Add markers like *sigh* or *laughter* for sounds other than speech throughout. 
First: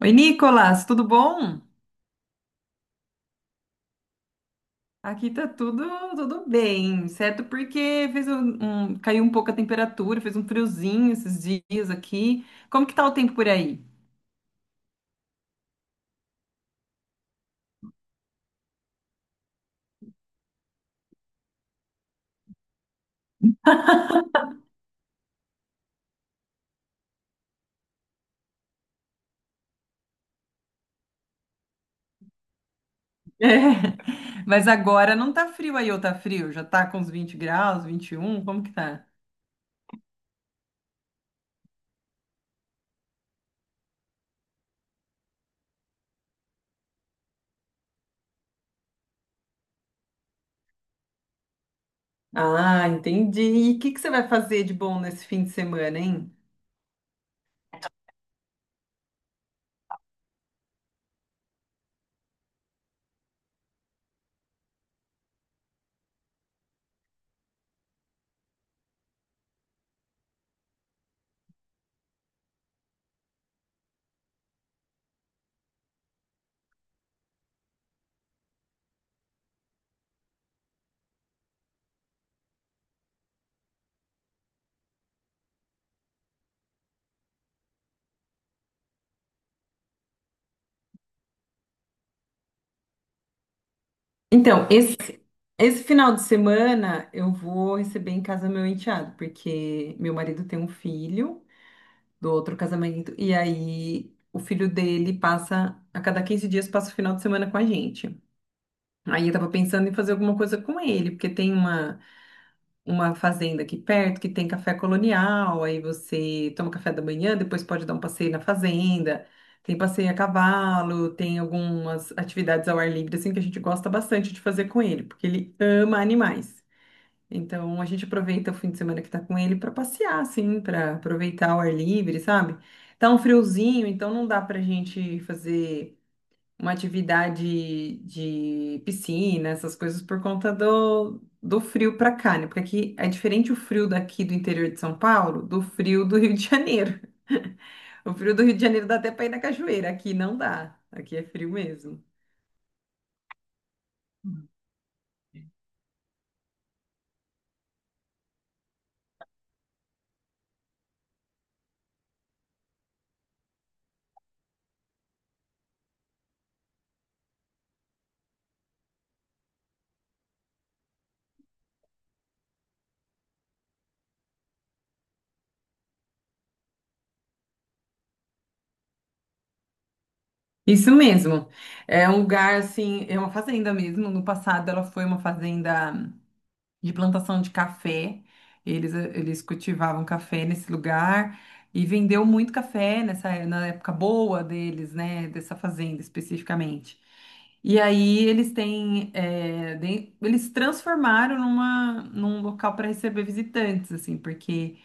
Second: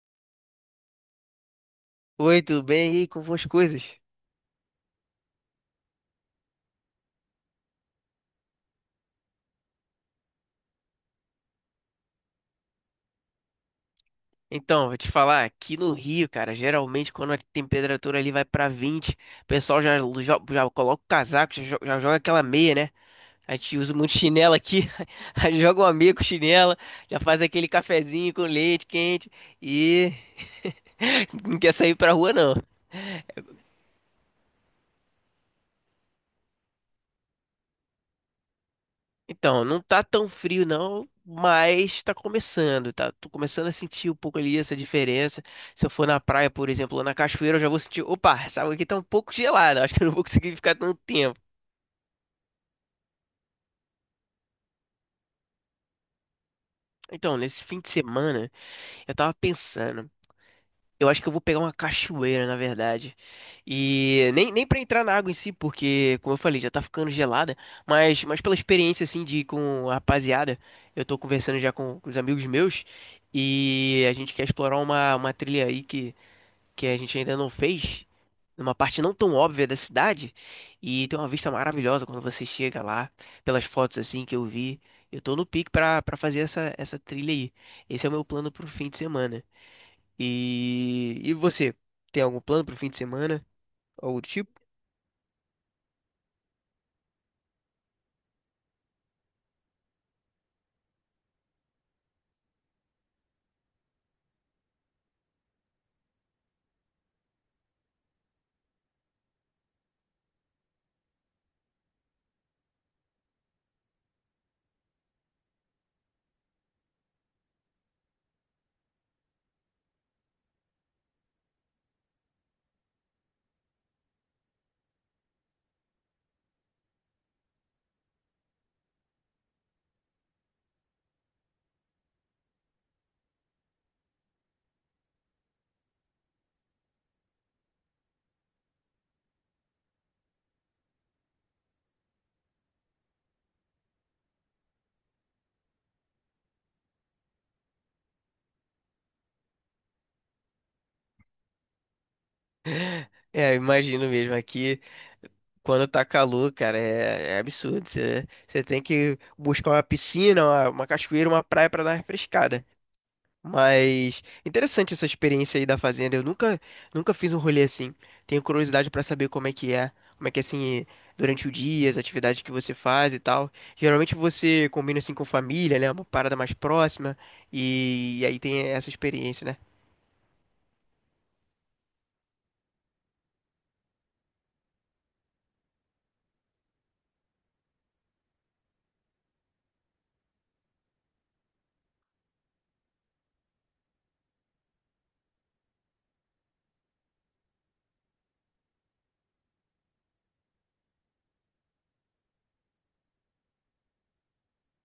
Oi, Nicolas, tudo bom? Oi, tudo bem? E aí, como vão as coisas? Aqui tá tudo bem, certo? Porque caiu um pouco a temperatura, fez um friozinho esses dias aqui. Como que tá o tempo por aí? *laughs* Então, vou te falar, aqui no Rio, cara, geralmente quando a temperatura ali vai pra 20, o pessoal já coloca o casaco, já joga aquela meia, né? A gente usa muito chinelo aqui, *laughs* aí joga uma meia com chinela, já faz aquele cafezinho com leite quente e *laughs* não quer sair pra rua não. É, mas agora não tá frio aí, ou tá frio? Já tá com uns 20 graus, 21. Como que tá? Então, não tá tão frio não, mas tá começando, tá? Tô começando a sentir um pouco ali essa diferença. Se eu for na praia, por exemplo, ou na cachoeira, eu já vou sentir, opa, essa água aqui tá um pouco gelada, acho que eu não vou conseguir ficar tanto tempo. Ah, entendi. E o que que você vai fazer de bom nesse fim de semana, hein? Então, nesse fim de semana, eu tava pensando. Eu acho que eu vou pegar uma cachoeira, na verdade. E nem para entrar na água em si, porque, como eu falei, já tá ficando gelada. Mas pela experiência, assim, de ir com a rapaziada, eu tô conversando já com os amigos meus. E a gente quer explorar uma trilha aí que a gente ainda não fez, numa parte não tão óbvia da cidade. E tem uma vista maravilhosa quando você chega lá, pelas fotos, assim, que eu vi. Eu tô no pique pra fazer essa trilha aí. Esse é o meu plano pro fim de semana. E você, tem algum plano pro fim de semana? Algo do tipo? Então, esse final de semana eu vou receber em casa meu enteado, porque meu marido tem um filho do outro casamento. E aí o filho dele passa, a cada 15 dias, passa o final de semana com a gente. Aí eu tava pensando em fazer alguma coisa com ele, porque tem uma fazenda aqui perto que tem café colonial, aí você toma café da manhã, depois pode dar um passeio na fazenda, tem passeio a cavalo, tem algumas atividades ao ar livre, assim, que a gente gosta bastante de fazer com ele, porque ele ama animais. Então a gente aproveita o fim de semana que tá com ele para passear, assim, para aproveitar o ar livre, sabe? Tá um friozinho, então não dá pra gente fazer uma atividade de piscina, essas coisas por conta do frio pra cá, né? Porque aqui é diferente o frio daqui do interior de São Paulo do frio do Rio de Janeiro. *laughs* O frio do Rio de Janeiro dá até para ir na cachoeira, aqui não dá. Aqui é frio mesmo. É, eu imagino mesmo. Aqui, quando tá calor, cara, é absurdo. Você tem que buscar uma piscina, uma cachoeira, uma praia pra dar uma refrescada. Mas interessante essa experiência aí da fazenda. Eu nunca fiz um rolê assim. Tenho curiosidade pra saber como é que é, como é que é assim durante o dia, as atividades que você faz e tal. Geralmente você combina assim com família, né? Uma parada mais próxima e aí tem essa experiência, né? Isso mesmo. É um lugar assim, é uma fazenda mesmo. No passado ela foi uma fazenda de plantação de café. Eles cultivavam café nesse lugar e vendeu muito café na época boa deles, né? Dessa fazenda especificamente. E aí eles têm, é, eles transformaram num local para receber visitantes, assim, porque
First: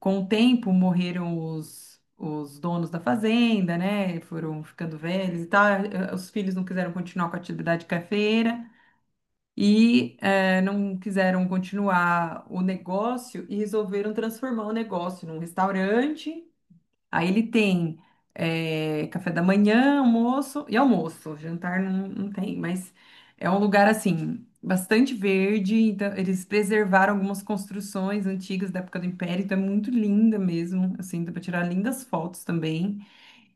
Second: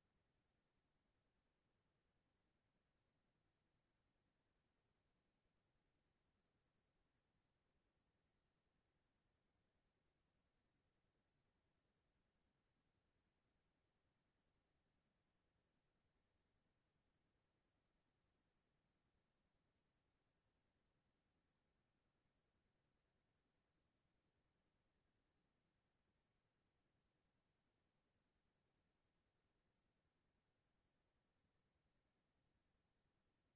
com o tempo morreram os donos da fazenda, né? Foram ficando velhos e tal. Os filhos não quiseram continuar com a atividade cafeira e não quiseram continuar o negócio e resolveram transformar o negócio num restaurante. Aí ele tem café da manhã, almoço e almoço. Jantar não, não tem, mas é um lugar assim bastante verde. Então eles preservaram algumas construções antigas da época do Império, então é muito linda mesmo. Assim, dá para tirar lindas fotos também.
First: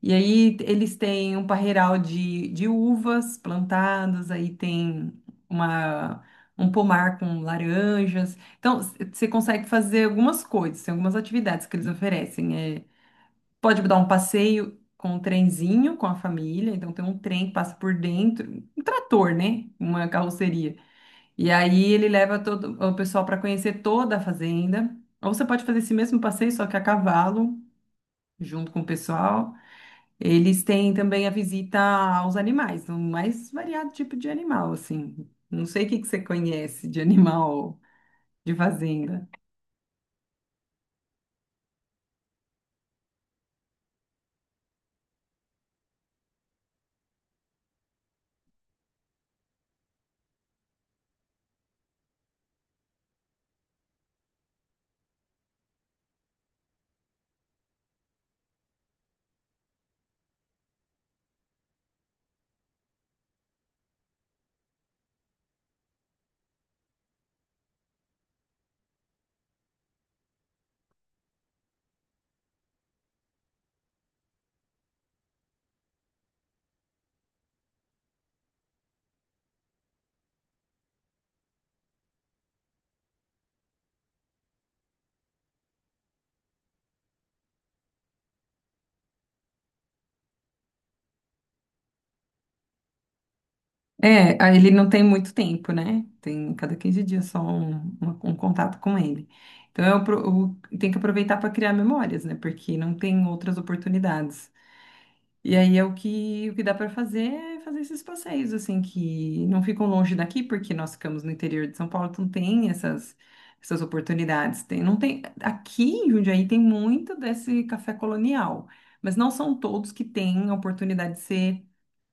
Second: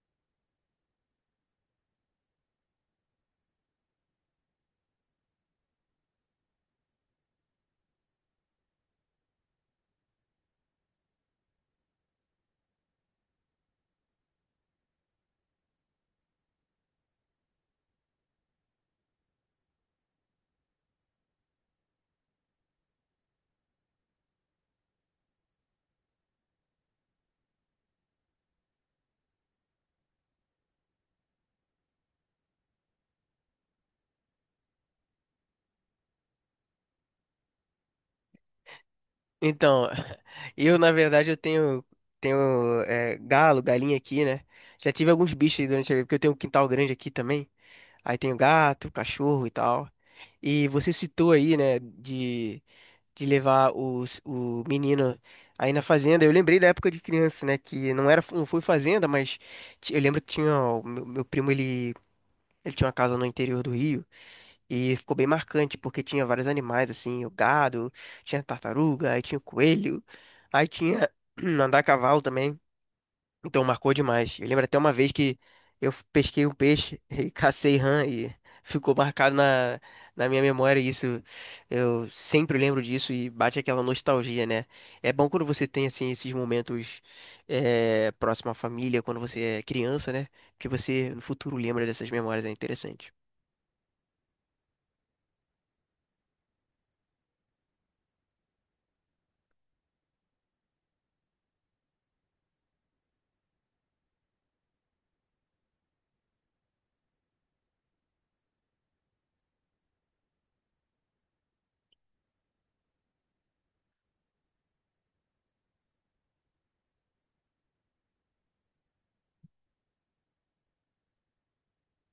E aí eles têm um parreiral de uvas plantadas, aí tem uma, um pomar com laranjas. Então, você consegue fazer algumas coisas, tem algumas atividades que eles oferecem. É, pode dar um passeio com um trenzinho com a família, então tem um trem que passa por dentro, um trator, né? Uma carroceria. E aí ele leva todo o pessoal para conhecer toda a fazenda. Ou você pode fazer esse mesmo passeio, só que a cavalo, junto com o pessoal. Eles têm também a visita aos animais, no mais variado tipo de animal, assim. Não sei o que que você conhece de animal de fazenda. Então, *laughs* eu na verdade eu tenho galo, galinha aqui, né? Já tive alguns bichos aí durante a vida, porque eu tenho um quintal grande aqui também. Aí tenho gato, cachorro e tal. E você citou aí, né, de levar o menino aí na fazenda. Eu lembrei da época de criança, né? Que não foi fazenda, mas eu lembro que tinha o meu primo, ele tinha uma casa no interior do Rio e ficou bem marcante porque tinha vários animais assim, o gado, tinha tartaruga, aí tinha o coelho, aí tinha *clears throat* andar a cavalo também. Então marcou demais. Eu lembro até uma vez que eu pesquei um peixe *laughs* e cacei rã e ficou marcado na, na minha memória. Isso eu sempre lembro disso e bate aquela nostalgia, né? É bom quando você tem assim esses momentos próximo à família, quando você é criança, né? Que você no futuro lembra dessas memórias, é interessante. É, ele não tem muito tempo, né? Tem cada 15 dias só um, um contato com ele. Então, eu tenho que aproveitar para criar memórias, né? Porque não tem outras oportunidades. E aí é o que dá para fazer é fazer esses passeios, assim, que não ficam longe daqui, porque nós ficamos no interior de São Paulo, então tem essas oportunidades. Tem, não tem, aqui em Jundiaí tem muito desse café colonial, mas não são todos que têm a oportunidade de ser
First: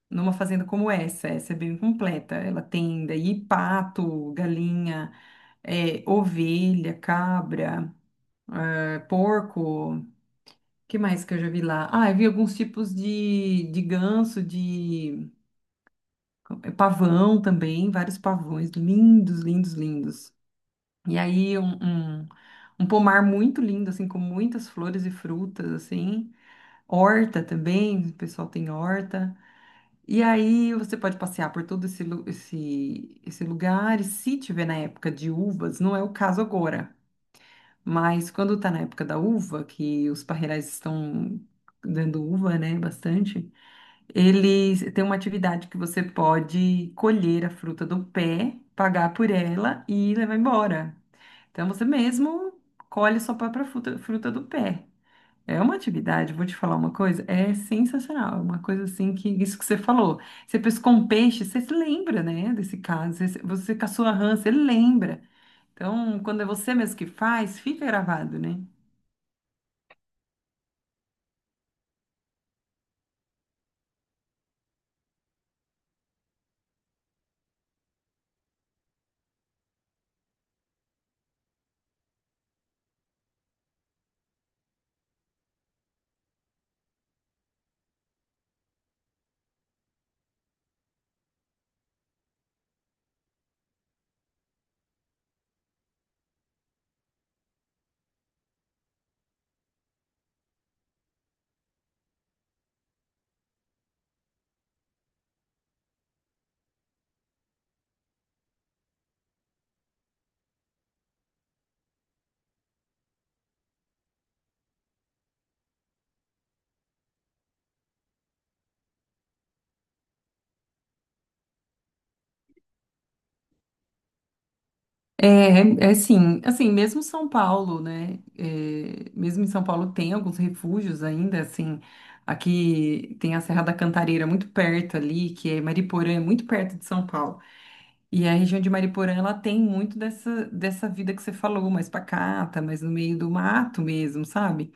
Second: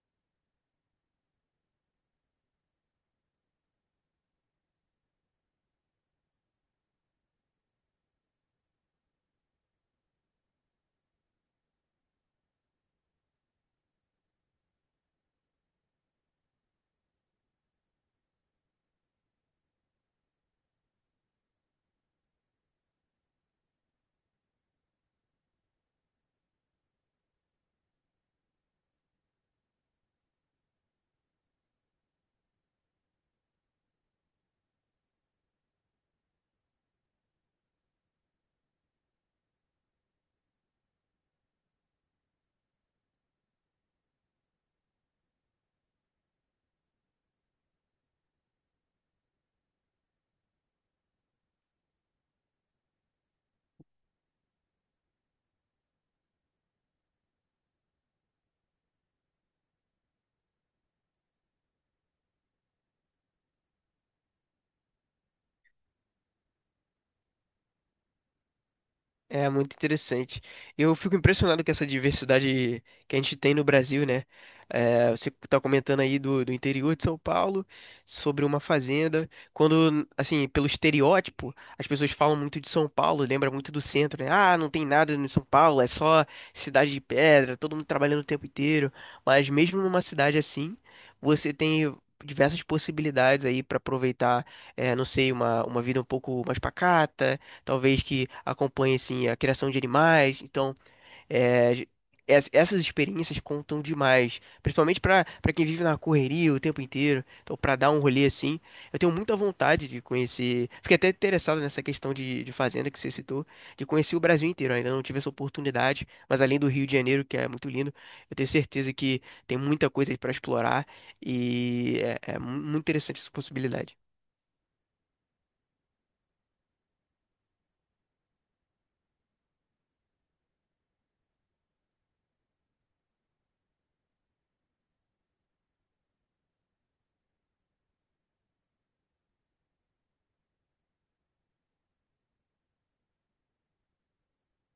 numa fazenda como essa. Essa é bem completa. Ela tem daí pato, galinha, ovelha, cabra, porco. Que mais que eu já vi lá? Ah, eu vi alguns tipos de ganso, de pavão também, vários pavões lindos, lindos, lindos. E aí um pomar muito lindo, assim, com muitas flores e frutas, assim. Horta também, o pessoal tem horta. E aí você pode passear por todo esse lugar, e se tiver na época de uvas, não é o caso agora, mas quando tá na época da uva, que os parreirais estão dando uva, né, bastante, ele tem uma atividade que você pode colher a fruta do pé, pagar por ela e levar embora. Então você mesmo colhe sua própria fruta, fruta do pé. É uma atividade, vou te falar uma coisa, é sensacional. É uma coisa assim que, isso que você falou. Você pescou um peixe, você se lembra, né, desse caso. Você caçou a rã, você lembra. Então, quando é você mesmo que faz, fica gravado, né? É muito interessante. Eu fico impressionado com essa diversidade que a gente tem no Brasil, né? É, você está comentando aí do interior de São Paulo, sobre uma fazenda. Quando, assim, pelo estereótipo, as pessoas falam muito de São Paulo, lembra muito do centro, né? Ah, não tem nada no São Paulo, é só cidade de pedra, todo mundo trabalhando o tempo inteiro. Mas mesmo numa cidade assim, você tem diversas possibilidades aí para aproveitar, é, não sei, uma vida um pouco mais pacata talvez que acompanhe assim a criação de animais. Então, é, j- essas experiências contam demais, principalmente para quem vive na correria o tempo inteiro. Então, para dar um rolê assim, eu tenho muita vontade de conhecer. Fiquei até interessado nessa questão de fazenda que você citou, de conhecer o Brasil inteiro. Ainda não tive essa oportunidade, mas além do Rio de Janeiro, que é muito lindo, eu tenho certeza que tem muita coisa para explorar e muito interessante essa possibilidade. É, é sim, assim, mesmo São Paulo, né? É, mesmo em São Paulo tem alguns refúgios ainda, assim, aqui tem a Serra da Cantareira muito perto ali, que é Mariporã, é muito perto de São Paulo. E a região de Mariporã, ela tem muito dessa vida que você falou, mais pacata, mais no meio do mato mesmo, sabe?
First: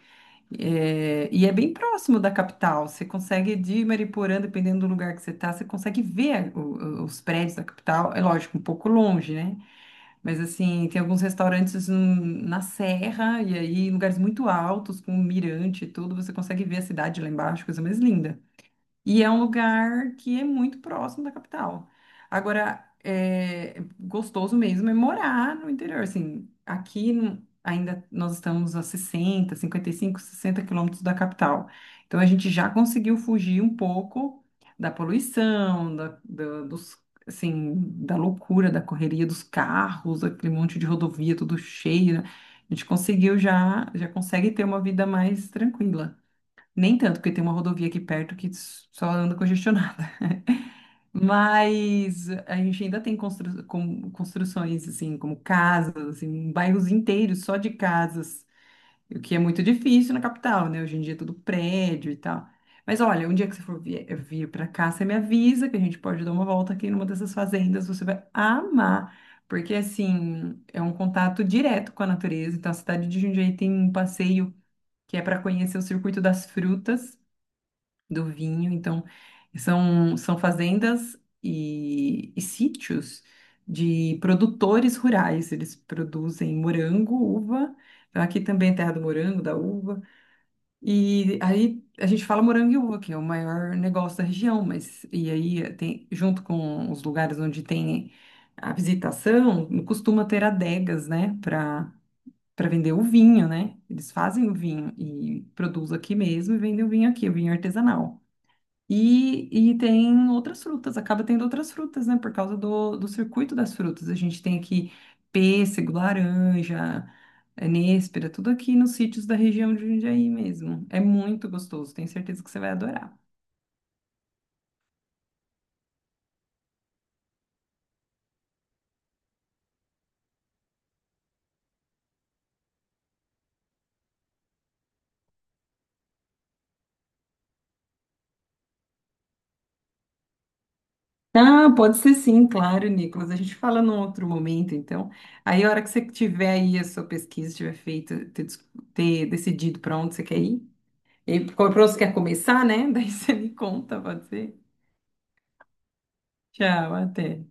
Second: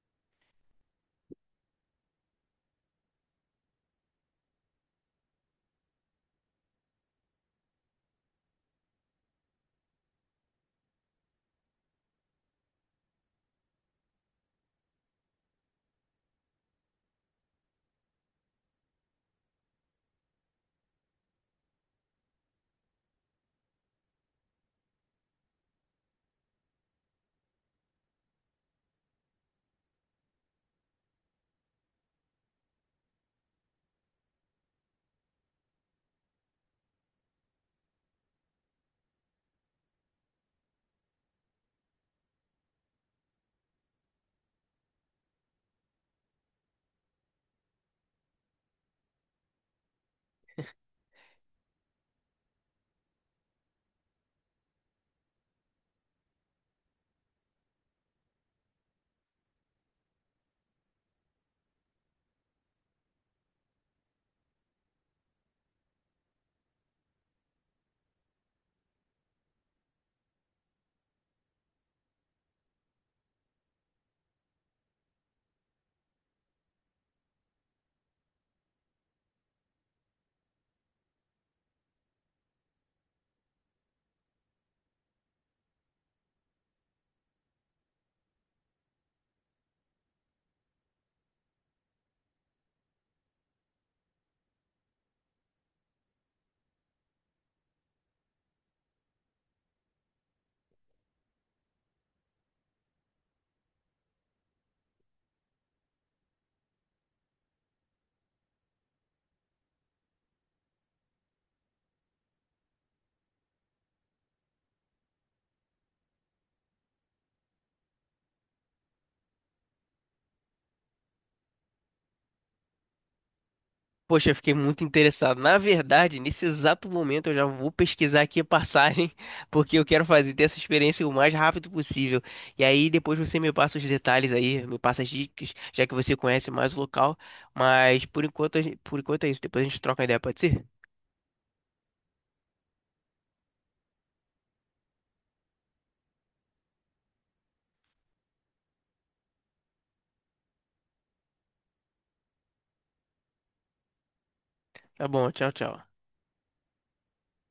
É, e é bem próximo da capital, você consegue de Mariporã, dependendo do lugar que você tá, você consegue ver os prédios da capital, é lógico, um pouco longe, né? Mas assim, tem alguns restaurantes na serra e aí em lugares muito altos, com mirante e tudo, você consegue ver a cidade lá embaixo, coisa mais linda. E é um lugar que é muito próximo da capital. Agora, é gostoso mesmo é morar no interior. Assim, aqui no- ainda nós estamos a 60, 55, 60 quilômetros da capital. Então, a gente já conseguiu fugir um pouco da poluição, dos, assim, da loucura, da correria dos carros, aquele monte de rodovia tudo cheio, né? A gente conseguiu já consegue ter uma vida mais tranquila. Nem tanto, porque tem uma rodovia aqui perto que só anda congestionada. *laughs* Mas a gente ainda tem construções, assim, como casas, assim, bairros inteiros só de casas, o que é muito difícil na capital, né? Hoje em dia é tudo prédio e tal. Mas olha, um dia que você for vir para cá, você me avisa que a gente pode dar uma volta aqui numa dessas fazendas, você vai amar. Porque, assim, é um contato direto com a natureza. Então, a cidade de Jundiaí tem um passeio que é para conhecer o Circuito das Frutas do vinho. Então, são fazendas e sítios de produtores rurais. Eles produzem morango, uva. Então, aqui também é terra do morango, da uva. E aí a gente fala morango e uva, que é o maior negócio da região, mas e aí tem, junto com os lugares onde tem a visitação, costuma ter adegas, né, para vender o vinho, né? Eles fazem o vinho e produzem aqui mesmo e vendem o vinho aqui, o vinho artesanal. E tem outras frutas, acaba tendo outras frutas, né? Por causa do circuito das frutas. A gente tem aqui pêssego, laranja, nêspera, tudo aqui nos sítios da região de Jundiaí mesmo. É muito gostoso, tenho certeza que você vai adorar. Poxa, eu fiquei muito interessado. Na verdade, nesse exato momento eu já vou pesquisar aqui a passagem, *laughs* porque eu quero fazer ter essa experiência o mais rápido possível. E aí depois você me passa os detalhes aí, me passa as dicas, já que você conhece mais o local. Mas por enquanto, por enquanto é isso. Depois a gente troca ideia, pode ser? Ah, pode ser sim, claro, Nicolas. A gente fala num outro momento, então. Aí, a hora que você tiver aí a sua pesquisa, tiver feita, ter decidido para onde você quer ir, e para onde você quer começar, né? *laughs* Daí você me conta, pode ser? Tá bom, tchau, tchau. Tchau, até.